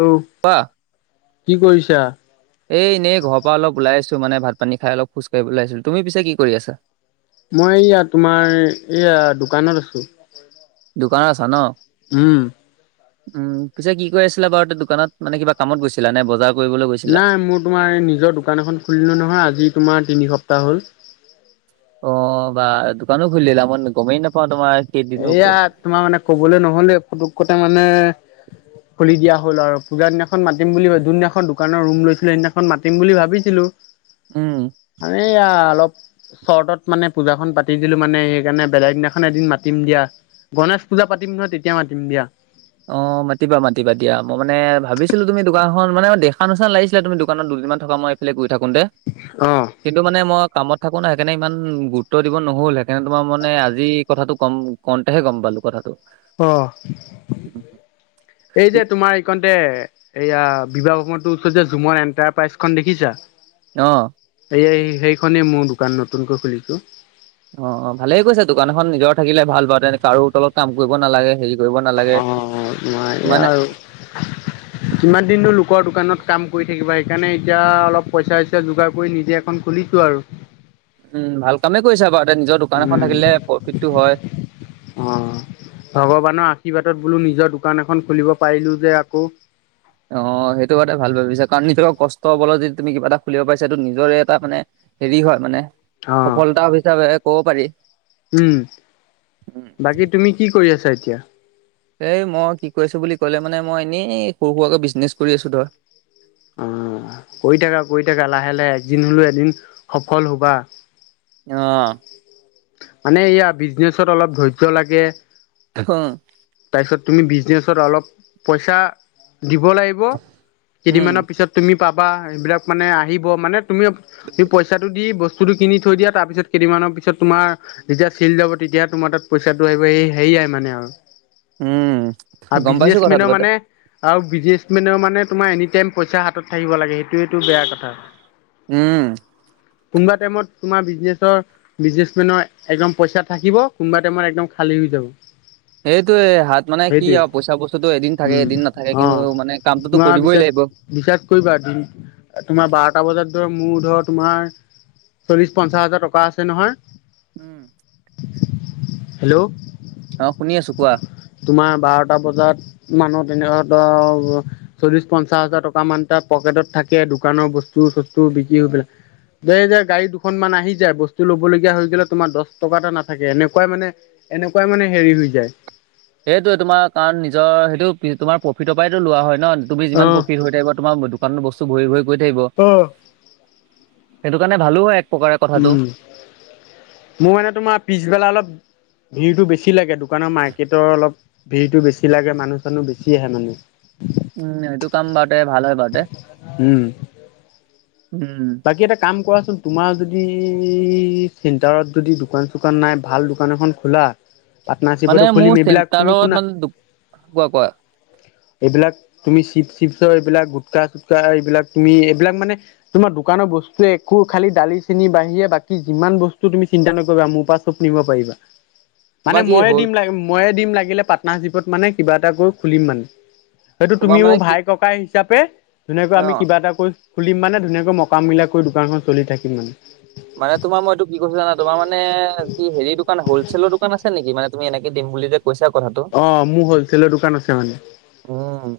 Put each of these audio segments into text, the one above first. Hello কোৱা। কি কৰিছা? এ এনেই ঘৰৰ পৰা অলপ ওলাই আহিছো। মানে ভাত পানী খাই অলপ খোজাঢ়িবলৈ আহিছিলো। তুমি পিছে কি কৰি আছা? মই এয়া তোমাৰ এইয়া দোকানত আছো। দোকানত আছা ন? উম। উম পিছে কি কই আছিলা বাৰু তা- দোকানত। মানে কিবা কামত গৈছিলা নে বজাৰ কৰিবলৈ গৈছিলা নাই মোৰ তোমাৰ এই নিজৰ দোকান এখন খুলিলো নহয় আজি তোমাৰ তিনি সপ্তাহ হ'ল। অ বা দোকানো খুলিলা মই গমেই নাপাওঁ তোমাৰ কেইদিনো এয়া ক- তোমাৰ মানে কবলৈ নহলে ফুটুককতে মানে খুলি দিয়া হ'ল আৰু। পূজা দিনাখন মাতিম বুলি যোন দিনাখন দোকানৰ ৰুম লৈছিলো সেইদিনাখন মাতিম বুলি ভাবিছিলোঁ। উম হেল্ল' এয়া অলপ চৰ্টত মানে পূজাখন পাতি দিলো মানে সেইকাৰণে বেলেগ দিনাখন এদিন মা মাতিম দিয়া। গণেশ পূজা পাতিম নহয় তেতিয়া মাতিম দিয়া। অ মাতিবা মাতিবা দিয়া। মই মানে ভাবিছিলো তুমি দোকানখন মানে ম দেখা নিছিনা লাগিছিলে তুমি দোকানত দু থকা মই এইফালে গৈ থাকোতে কিন্তু মানে মই কামত থাকো নাই সেইকাৰণে ইমান গুৰুত্ব দিব নহ'ল। সেইকাৰণে তোমাৰ মানে আজি কথাটো কম কওঁতেহে গম পালো কথাটো। অ এই যে তোমাৰ পি- এইকণতে এইয়া বিবাহ ভৱনটোৰ ওচৰত যে ঝুমৰ এণ্টাৰপ্ৰাইজখন দেখিছা? অহ। এই সেইখনেই মোৰ দোকান নতুনকৈ খুলিছো। অ অ ভালে ক‌ইছা দোকান এখন নিজৰ থাকিলে ভাল বাৰু তেনে কাৰো তলত কাম কৰিব নালাগে হেৰি কৰিব নালাগে অ তোমাৰ এয়া মানে আৰু। কিমান দিননো লোকৰ দোকানত কাম কৰি থাকিবা? সেইকাৰণে এতিয়া অলপ পইচা-চইচা যোগাৰ কৰি নিজে এখন খুলিছো আৰু। উম, ভাল কামে কৰিছা বাৰ উম অ' ভগৱানৰ আশীৰ্বাদত বোলো নিজৰ দোকান এখন খুলিব পাৰিলো যে আকৌ। অ, সেইটো কথা ভাল ভাবিছা। কাৰণ নিজক কষ্টৰ বলত যদি তুমি কিবা এটা খুলিব পাৰছা, সেইটো নিজৰে এটা মানে হেৰি হয় মানে, অ'। সফলতা হিচাপে ক'ব পাৰি। উম, উম বাকী তুমি কি কৰি আছা এতিয়া? এই মই কি কৰিছো বুলি ক'লে মানে, মই এনেই সৰু সুৰুৰাকৈ বিজনেছ কৰি আছো ধৰ। অ কৰি থাকা কৰি থাকা, লাহে লাহে এদিন হ'লেও এদিন সফল হ'বা। অহ। মানে এয়া বিজনেচত অলপ ধৈৰ্য্য লাগে। ঢখ তাৰপিছত তুমি বিজনেচত অলপ পইচা দিব লাগিব, উম কেইদিনমানৰ পিছত তুমি পাবা, সেইবিলাক মানে আহিব মানে তুমি সেই পইচাটো দি বস্ত- বস্তুটো কিনি থৈ দিয়া, তাৰ পিছত কেইদিনমানৰ পাছত তোমাৰ, যেতিয়া চে'ল যাব তেতিয়া তোমাৰ তাত পইচাটো আহিব। এ সেয়া এ মানে উম আও গম পাইছো কথাটো বিজনেছমেনৰ বাৰুতে মানে আৰু বিজনেচমেনৰ মানে তোমাৰ এনি টাইম পইচা হাতত থাকিব লাগে, সেইটোয়টো বেয়া কথা। উম। কোনোবা টাইমত তোমাৰ বিজনেছৰ, বিজনেমেনৰ একদম পইচা থাকিব, কোনোবা টাইমত একদম খাল- খালি হৈ যাব। সেইটোয়ে হাত মানে কি সেইটোৱে আৰু পইচা বস্তুতটো এদিন থাকে উম এদিন নাথাকে, কিন্তু অ মানে কামটোতো তোমাৰ কৰিবই বিশ্বাস লাগিব। বিশ্বাস কৰিবা দিন, তোমাৰ বাৰটা বজাত ধৰা মোৰ ধৰ- তোমাৰ চল্লিশ, পঞ্চাশ হাজাৰ টকা আছে নহয়। হম। হেল্ল' অ শুনি আছো। কোৱা। তোমাৰ বাৰটা বজাত। মানুহ তেনেকুৱা ত চল্লিশ, পঞ্চাশ হাজাৰ টকা মান তাৰ পকেটত থাকে, দোকানৰ বস্তু চস্ত বিক্ৰী কৰি পেলাই। দে যে গাড়ী দুখন মান আহি যায়, বস্তু ল'ব লগীয়া হৈ গ'লে তোমাৰ দহ টকা এটা নাথাকে, এনেকুৱাই মানে এনেকুৱাই মানে হেৰি হৈ যায়। সেইটোয়ে তোমাৰ কাৰণ নিজৰ সেইটো তোমাৰ প্ৰফিটৰ পৰাইটো লোৱা হয়। ন তুমি অ যিমান প্ৰফিট হৈ থাকিব, তোমাৰ দোকানত বস্তু ভৰি ভৰি গৈ থাকিব। অ সেইটো কাৰণে ভালো হয় এক প্ৰকাৰে কথাটো। উম মোৰ মানে তোমাৰ পিছবেলা অলপ ভিৰটো বেছি লাগে, দোকানৰ মাৰ্কেটৰ অলপ ভিৰটো বেছি লাগে মানুহ-চানুহ বেছি আহে মানে। উম এইটো কাম বাৰটে ভাল হয় বাৰটে উম বাকী এটা কাম কৰাচোন, তোমাৰ যদ- ই চেণ্টাৰত যদি দোকান-চোকান নাই ভাল দোকান এখন খোলা। মানে পাৰ্টনাৰশ্বিপতো খুলিম, মোৰ এইবিলাক তুমি চেণ্টাৰত শুনা মানে দো- কোৱা কোৱা এইবিলাক তুমি চিপ চিপচ, এইবিলাক গোটকা চুটকা এইবিলাক তুমি এইবিলাক মানে তোমাৰ দোকানৰ বস্তুৱে একো খালি দালি, চেনি বাঢ়িৰে বাকি যিমান বস্তু তুমি চিন্তা নকৰিবা, মোৰ পৰা চব নি- নিব পাৰিবা। মানে তোমাৰ কি ময়ে হ'ল দিম ল ময়ে দিম লাগিলে পাৰ্টনাৰশ্বিপত, মানে কিবা এটা কৰি খুলিম মানে। হয়টো তুমি তোমাৰ মানে মোৰ কি ভাই-ককাই হিচাপে, ধুনীয়াকৈ অ আমি কিবা এটা কৰি খুলিম মানে ধুনীয়াক- মকামিলা কৰি দোকানখন চলি থাকিম মানে। মানে তোমাৰ মই এইটো কি কৈছো জানা, তোমাৰমানে কি হেৰি দোকান হলছেলৰ দোকান আছে নেকি? মানে তুমি এনে- দিম বুলি যে কৈছা কথাটো। অ' মোৰ হলচেলৰ দোকান আছে মানে উম।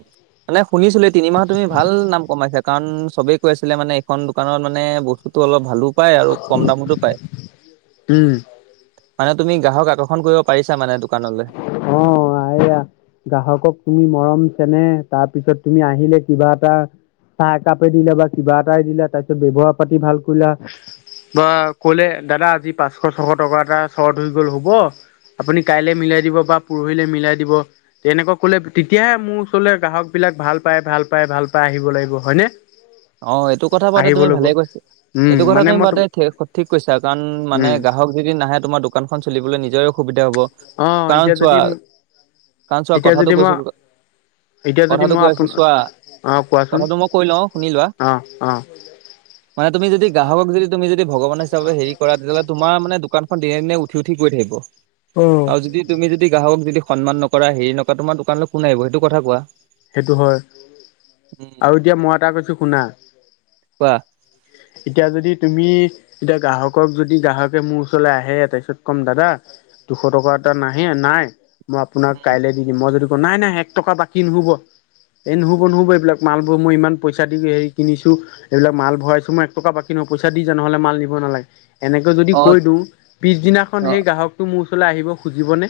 মানে শুনিছিলো এই তিনিমাহত তুমি ভাল নাম কমাইছা। কাৰণ চবেই কৈ আছিলে মানে এইখন দোকানত মানে বস্তুতটো অলপ ভালো। পায় আৰু কম দামটো পায়। উম। মানে তুমি গ্ৰাহক আকৰ্ষণ কৰিব পাৰিছা মানে। দোকানলৈ। অ এইয়া গ্ৰাহকক তুমি মৰম তেনে তাৰ পিছত তুমি আহিলে কিবা এটা চাহ একাপে দিলে বা কিবা এটাই দিলা তাৰ পিছত ব্যৱহাৰ পাতি ভাল কৰিলা বা কলে দাদা আজি পাঁচশ ছশ টকা এটা শ্বৰ্ট হৈ গল হ'ব। আপুনি কাইলে মিলাই দিব বা পৰহিলে মিলাই দিব তেনেকুৱা কলে তেতিয়াহে মোৰ ওচৰলে গ্ৰাহক বিলাক ভাল পায় ভাল পায়। ভাল পাই আহিব লাগিব হয় নে অ এইটো কথা পাতে তুমি ভালে কৈছে উম এইটো কথা মানে তুমি মই তুম মাতে ঠিক কৈছা কাৰণ মানে উম গ্ৰাহক যদি নাহে তোমাৰ দোকানখন চলিবলৈ নি নিজৰে অসুবিধা হব অ কাৰণ এতিয়া চোৱা যদি কাৰণ চোৱা এতিয়া কথাটো যদি মই কৈছো। এতিয়া যদি কথাটো মই কৈ আছো আপোন চোৱা অ কোৱাচোন কথাটো মই কৈ লওঁ শুনি লোৱা অ অ মানে তুমি যদি গ্ৰাহকক যদি তুমি যদি যদি ভগৱান হিচাপে হেৰি কৰা তেতিহলে তোমাৰ মানে দোকানখন দিনে দিনে উঠি উঠি গৈ থাকিব আৰু যদি তুমি যদি গ্ৰাহক যদি সন্মান নকৰা হেৰি নকৰা তোমাৰ দোকানলৈ কোন আহিব সেইটো কথা কোৱা? সেইটো হয় উম, আৰু এতিয়া মই এটা কৈছো শুনা। কোৱা। এতিয়া যদি তুমি এতিয়া গ্ৰাহকক যদি গ্ৰাহকে মোৰ ওচৰলে আহে তাৰপিছত কম দাদা দুশ টকা এটা নাহে নাই মই আপোনাক কাইলে দি দিম মই যদি কওঁ নাই নাই এক টকা বাকী নহব [unintelligible] এই নহব নহব এইবিলাক মালবো মই ইমান পইচা দি হৰি কিনিছো এইবিলাক মাল ভৰাইছো মই এক টকা বাকী নকৈ। পইচা দি যা নহ'লে মাল নিব নালাগে। এনেকৈ যদি অ কৈ দিওঁ পিছদিনাখন অ সেই গ্ৰাহকটো মোৰ ওচৰলৈ আহিব খুজিবনে?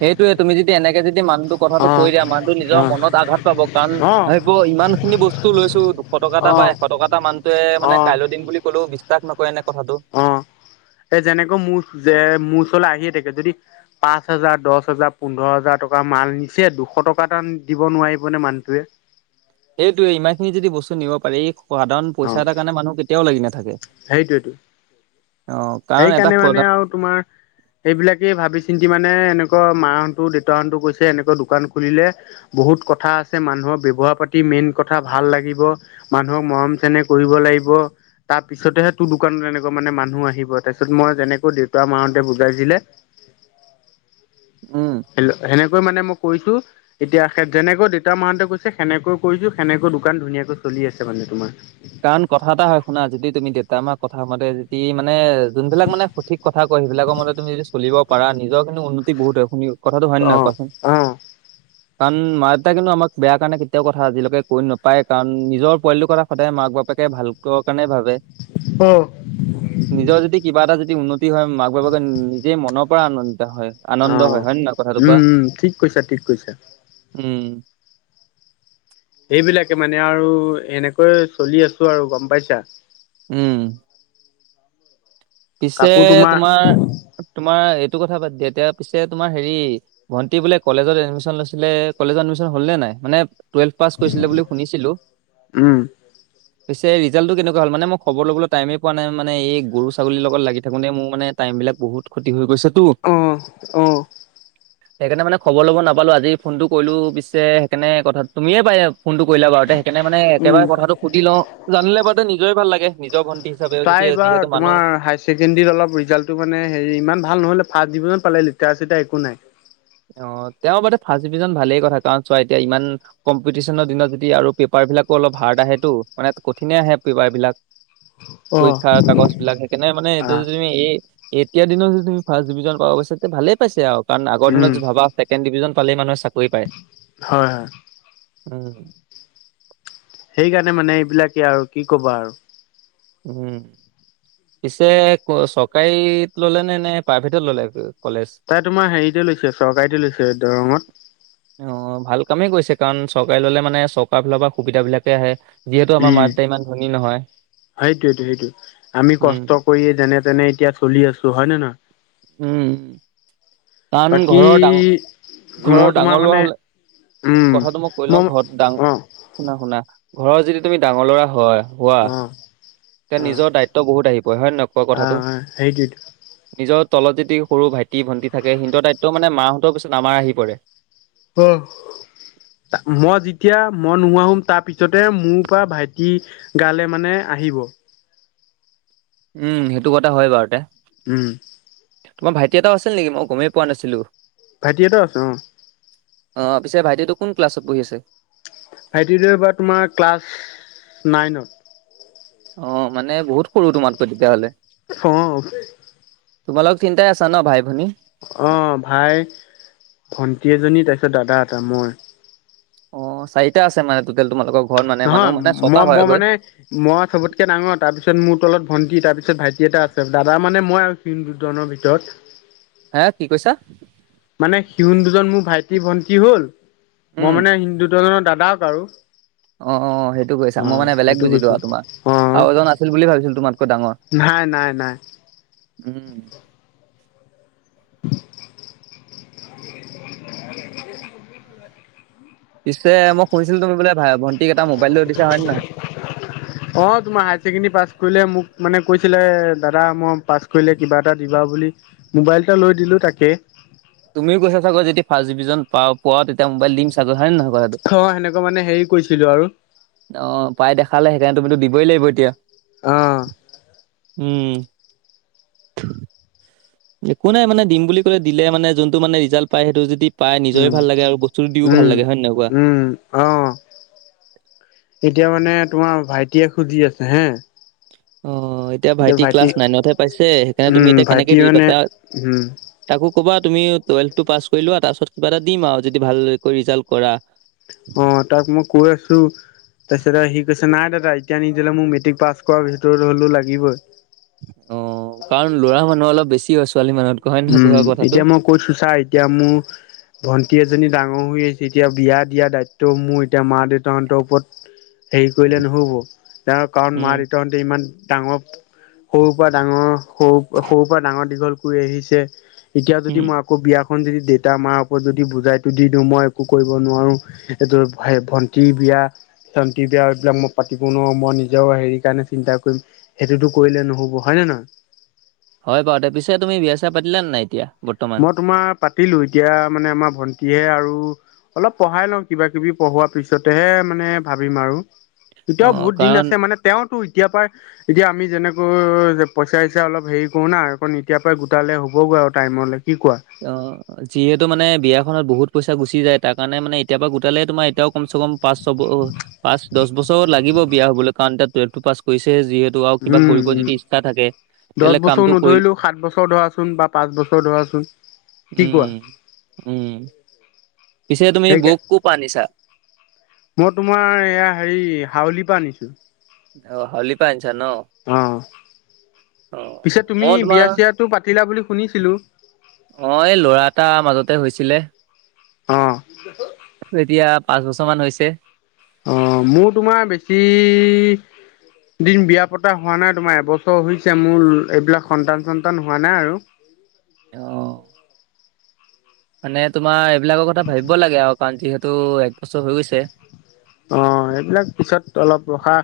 সেইটোয়ে তুমি যদি এনেকে যদি মানুহটো কথাটো অঁ দিয়া মানুহটো। নিজৰ অঁ মনত আঘাত পাব কাৰণ অঁ ভাবিব ইমান খিনি বস্তু লৈছো দুশ টকা এটা বা অঁ এশ টকা এটা মান টোৱে মানে কাইলৈ দিন বুলি ক'লেও বিশ্বাস নকৰে এনেকে। অ এ যেনেকৈ মোৰ যে মোৰ ওচৰলৈ আহিয়ে থাক যদি পাঁচ হাজাৰ দহ হেজাৰ পোন্ধৰ হাজাৰ টকা মাল নিছে দুশ টকা এটা দিব নোৱাৰিব মানে মানটোৱে সেইটোয়ে ইমান খিনি যদি বস্তু নিব পাৰি সাধাৰণ পইচা এটা কাৰণে মানুহ কেতিয়াও লাগি নাথ সেইটোৱেটো অ কাৰণ এটা সেইকাৰণে সদা মানে আৰু তোমাৰ সেইবিলাকেই ভাবি চিন্তি মান মানে এনেকুৱা মাহনতো দেউতাহনতো কৈছে এনেকুৱা দোকান খুলিলে বহুত কথা আছে। মানুহৰ ব্যৱ কোৱা পাতি মেইন কথা ভাল লাগিব মানুহক মৰম চেনেহ কৰিব লাগিব তাৰপিছতহে তো দোকান তেনেকুৱা মানে মানুহ আহিব তাৰছত মই যেনেকৈ দেউতা মা হতে বুজাই দিলে উম সে সেনেকৈ মানে মই কইছো এতিয়া যেনেকৈ দেতা মাহঁতে কৈছে সেনেকৈ কৈইছ সেনেকৈ দোকান ধুনীয়াকৈ চলি আছে মানে তোমাৰ কাৰণ কথা এটা হয় শুনা যদি তুমি দেউতা মা কথা মতে যদি মানে যোনবিলাক মানে সঠিক কথা কয় সেইবিলাকৰ মতে তুমি যদি চলিব পাৰা নিজৰ কিন্তু উন্নতি বহুত হয় শুনি কথাটো হয় নে অ নহয় কোৱাচোন। অ কাৰণ মা দেউতাই কিন্তু আমাক বেয়া কাৰণে কেতিয়াও কথা আজিলৈকে কৈ নাপায় কাৰণ নিজৰ পোৱালিটোৰ কথা সদায় মাক বাপেকে ভাল ক কাৰণে ভাবে অ নিজৰ যদি কিবা এটা যদি উন্নত কি হয় মাক বাপেকে নিজেই মনৰ পৰা আনন্দ তা হয় আনন্দ হয় হয় নে নহয় কথাটো কোৱা। উম উম ঠিক কৈছা ঠিক কৈছা উম সেইবিলাকে মানে আৰু এনেকৈ চলি আছো আৰু গম পাইছা উম। পিছে তোমাৰ তোমাৰ এপ টো কথা বাদ দিয়া এতিয়া পিছে তোমাৰ হেৰি ভণ্টি বোলে কলেজত এডমিশ্যন লৈছিলে কলেজত এডমিশ্যন হ'ল নে নাই। মানে টুৱেলভ পাছ কৰিছিলে বুলি শুনিছিলো উম পিছে ৰিজাল্টো কেনেকুৱা হল মানে মই খবৰ ল'বলে টাইম পোৱা নাই মানে এই গৰু ছাগলী লগ লাগি থাকোঁ মোৰ মানে টাইমবিলাক বহুত ক্ষতি হৈ গৈছে অহঁ অঁহ সেইকাৰণে মানে খবৰ ল'ব নাপালোঁ আজি ফোনটো কৰিলোঁ পিছে সেইকাৰণে কথা তুমিয়ে পাই ফোনটো কৰিলা বাৰুতে সেইকাৰণে মানে উম একেবাৰে কথাটো সুধি লওঁ জানিলে বাৰুতে নিজৰে ভাল লাগে। নিজৰ ভণ্টি হিচাপে যেতিয়া যিহেতু মানুহ ছেকেণ্ডেৰী অলপ ৰিজাল্টো মানে হেৰি ইমান ভাল নহ'লে। ফাৰ্ষ্ট ডিভিজন পালে লেটাৰ-চেটাৰ একো নাই। অ তেওঁ বাদে ফাৰ্ষ্ট ডিভিজন ভালেই কথা। কাৰণ চোৱা এতিয়া ইমান কম্পিটিচনৰ দিনত যদি আৰু পেপাৰ বিলাকো অলপ হাৰ্ড আহেটো। মানে কঠিনে আহে পেপাৰবিলাক। অ পৰীক্ষাৰ কাগজবিলাক, সেইকাৰণে মানে এইটো আহ তুমি এই এতিয়াৰ দিনত তুমি যদি ফাৰ্ষ্ট ডিভিজন পাব পাৰিছা তে ভালেই পাইছে আও। কাৰণ আগৰ দিনত উম যদি ভাবা ছেকেন ডিভিজন পালে মানুহে চাক হয়, হয়। উম। সেইকাৰণে মানে এইবিলাকে আৰু কি কবা আৰু। উম। পিছে চৰকাৰীত ললে নে? নে প্ৰাইভেটত ললে [unintelligible] তাই তোমাৰ হেৰিতে লৈছে চৰকাৰীতে লৈছে দৰঙত। অ, ভাল কামেই কৰিছে। কাৰণ চৰকাৰীত ললে মানে চৰকাৰৰ ফালৰ পৰা সুবিধা বিলাকে আহে। যিহেতু আমাৰ মা-দেউতা ইমান ধনী নহয়। সেইটোৱেটো সেইটো। আমি উম কষ্ট কৰিয়ে যেনে তেনে এতিয়া চলি আছো। হয় নে নহয়? উম, কাৰণ বাকী ঘৰৰ ডাঙৰ, মই ঘৰৰ তোমাৰ ডাঙৰ লৰা মানে হ'লে উম কথাটো মই কৈ লওঁ। ঘৰত ডাঙ অ শুনা, শুনা। ঘৰৰ যিটো তুমি ডাঙৰ ল'ৰা হয়। হোৱা অ। তেতিয়া অ নিজৰ দায়িত্ব বহুত আহি পৰে হয় নে নহয় কোৱা কথাটো। আহ সেইটোৱেটো নিজৰ তলত যদি সৰু ভাইটি-ভণ্টি থাকে সিহঁতৰ দায়িত্ব মানে মাহঁতৰ পিছত আমাৰ আহি পৰে। অহ। মই যেতিয়া মই নোহোৱা হম, তাৰ পিছতে মোৰ পৰা ভাইটি গালে মানে আহ আহিব। উম, সেইটো কথা হয় বাৰু তে। উম। তোমাৰ ভাইটি এটাও আছিল নেকি? মই গমেই পোৱা নাছিলো। ভাইটি এটাও আছে অ। অ, পিছে ভাইটিটো কোন ক্লাছত পঢ়ি আছে? ভাইটিটো এবাৰ তোমাৰ ক্লাছ নাইনত। অ মানে বহুত সৰু তোমাতকৈ তেতিয়াহ'লে। অ। তোমালোক তিনটাই আছা ন ভাই-ভনী? অ ভাই, ভন্টি এজনী তাৰপিছত দাদা এটা, মই। অ, চাৰিটা আছে মানে টোটেল তোমালোকৰ। ঘৰত মানে মানুহ নহয়। মানে ছটা মই মই হয়গৈ মানে মই চবতকে ডাঙৰ, তাৰ পিছত মোৰ তলত ভণ্টি তাৰপিছত ভাইটি এটা আছে। দাদা মানে মই আৰু [unintelligible] দুজনৰ ভিতৰত। হে কি কৈছা মানে সিউন দুজন মোৰ ভাইটি-ভন্টি হ'ল, উম মই মানে ইন দুজনৰ দা লাভ আৰু। অ, অ সেইটো কৈছা। অ মই মানে বেলেগ সেইটো বুজিলো কৈছো আৰু তোমাৰ অ। আৰু এজন আছিল বুলি ভাবিছিলো তোমাতকৈ ডাঙৰ। নাই, নাই, নাই। উম। পিছে মই শুনিছিলো তুমি বোলে ভা ভণ্টিক এটা মোবাইল লৈ দিছা হয় নে নহয়? অ, তোমাৰ হায়াৰ ছেকেণ্ডৰী পাছ কৰিলে মোক মানে কৈছিলে দাদা মই পাছ কৰিলে কিবা এটা দিবা। বুলি মোবাইল এটা লৈ দিলো তাকে। তুমিও কৈছা চাগৈ যদি ফাৰ্ষ্ট ডিভিজন পা পোৱা তেতিয়া মোইল চাগৈ। হয় নে নহয়? [unintelligible] এইটো অ সেনেকুৱা মানে হেৰি কৰিছিলো আৰু অ পাই দেখ পালে সেইকাৰণে তুমিটো দিবই লাগিব এতিয়া। অহ। উম। থু একো নাই মানে দিম বুলি কলে দিলে মানে যোনটো মানে ৰিজাল্ট পায় সেইটো যদি পাই নিজৰে উম ভাল লাগে আৰু বস্তুটো দিও ভাল উম লাগে। হয় নে নহয় কোৱা? উম অ এতিয়া মানে তোমাৰ ভাইটিয়ে খুজি আছে হে অঁ, এতিয়া ভাইটি ক্লাছ নাইনতহে পাইছে সেইকাৰণে উম তুমি এতিয়া কেনেকে ভাইটি দি দিবা মানে তাক- উম তাকো ক'বা তুমি টুৱেলভটো পাছ কৰি লোৱা, তাৰপাছত কিবা এটা দিম আৰু যদি ভাল কৈ ৰিজাল্ট কৰা। অ, তাক মই কৈ আছো তাৰপিছত সি কৈছ নাই দাদা। এতিয়া নিদিলে মোক মেট্ৰিক পাছ কৰাৰ ভিতৰত হলেও লাগিবই। অ, কাৰণ লৰা মানুহ অলপ বেছি হৈছে উম, এতিয়া মই কৈছো ছা এতিয়া মোৰ ভন্টি এজনী ডাঙৰ হৈ আহিছে এতিয়া বিয়া দিয়া দায়িত্বও মোৰ, এতিয়া মা দেউতাহঁতৰ ওপৰত দেৰি কৰিলে নহ'ব, তাৰ কাৰণ মা উম দেউতাহতে ইমান ডাঙৰ, সৰুৰ পৰা ডাঙৰ সৰু -সৰুৰ পৰা ডাঙৰ দীঘল কৰি আহিছে। এতিয়া যদি উম মই আকৌ বিয়া খন যদি দেউতা মাৰ ওপৰত যদি বুজাইটো দি দিওঁ মই একো কৰিব নোৱাৰো, এইটো ভন্টি বি এতিয়া ভন্তি বিয়া এইবিলাক মই পাতিব নোৱাৰো মই নিজৰ হেৰি কাৰণে চিন্তা কৰিম এইটোতো কৰিলে নহ'ব। হয় নে নহয়? [inaudible] হয় বাৰু দে। পিছে তুমি বিয়া চিয়া পাতিলা নাই এতিয়া? বৰ্তমান মই তোমাৰ পাতিলো, এতিয়া মানে আমাৰ ভন্টিহে আৰু অলপ পঢ়াই লওঁ কিবা কিবি পঢ়োৱাৰ পিছতেহে মানে ভাবিম আৰু অ এতিয়াও বহুত দিন কাৰণ আছে, মানে তেওঁতো এতিয়াৰ পৰা এতিয়া আমি যেনে তুৰ পইচা চইচা অলপ হেৰি কৰো না অকন এতিয়া পৰা গোটালে হ'ব বাৰু টাইমলৈ অ, যিহেতু মানে বিয়া ধৰা বহুত পইচা গুচি যায় তাৰ কাৰণে মানে এতিয়া পৰা গোটালে তোমাৰ এতিয়াও কমচে কম পাঁচ-ছ ব পাঁচ- দহ বছৰ ছৰ লাগিব বিয়া হ'বলৈ কাৰণ তাত টুৱেল্ভ টো পাছ কৰিছে যে উম, উম, তেতিয়াহ'লে দশ বছৰ কামটো কৰি নধৰিলেও সাত বছৰ ধৰাচোন বা পাঁচ বছৰ ধৰা ধৰা চোন উম উম উম পিছে তুমি সেইকে বৌক কৰপা আনিছা? মই তোমাৰ এয়া হেৰি, হাউলিৰ পৰা আনিছো। অ, হওলি পা আনি অ, অ পিছে তুমি মই তোমাৰ বিয়া চিয়াটো পাতিলা বুলি শুনিছিলো অ, এই ল'ৰা এটা মাজতে হৈছিলে। অ। এতিয়া পাঁচ বছৰ মান হৈছে অ, মোৰ তোমাৰ বেছি দিন বিয়া পতা হোৱা নাই তোমাৰ এবছৰ হৈছে মোৰ এইবিলাক সন্তান চন্তান হোৱা নাই আৰু [inaudible] অ। মানে তোমাৰ, এইবিলাকৰ কথা ভাবিব লাগে আৰু কাৰণ যিহেতু একবছৰ হৈ গৈছে। অ, এইবিলাক পিছত অলপ ৰখা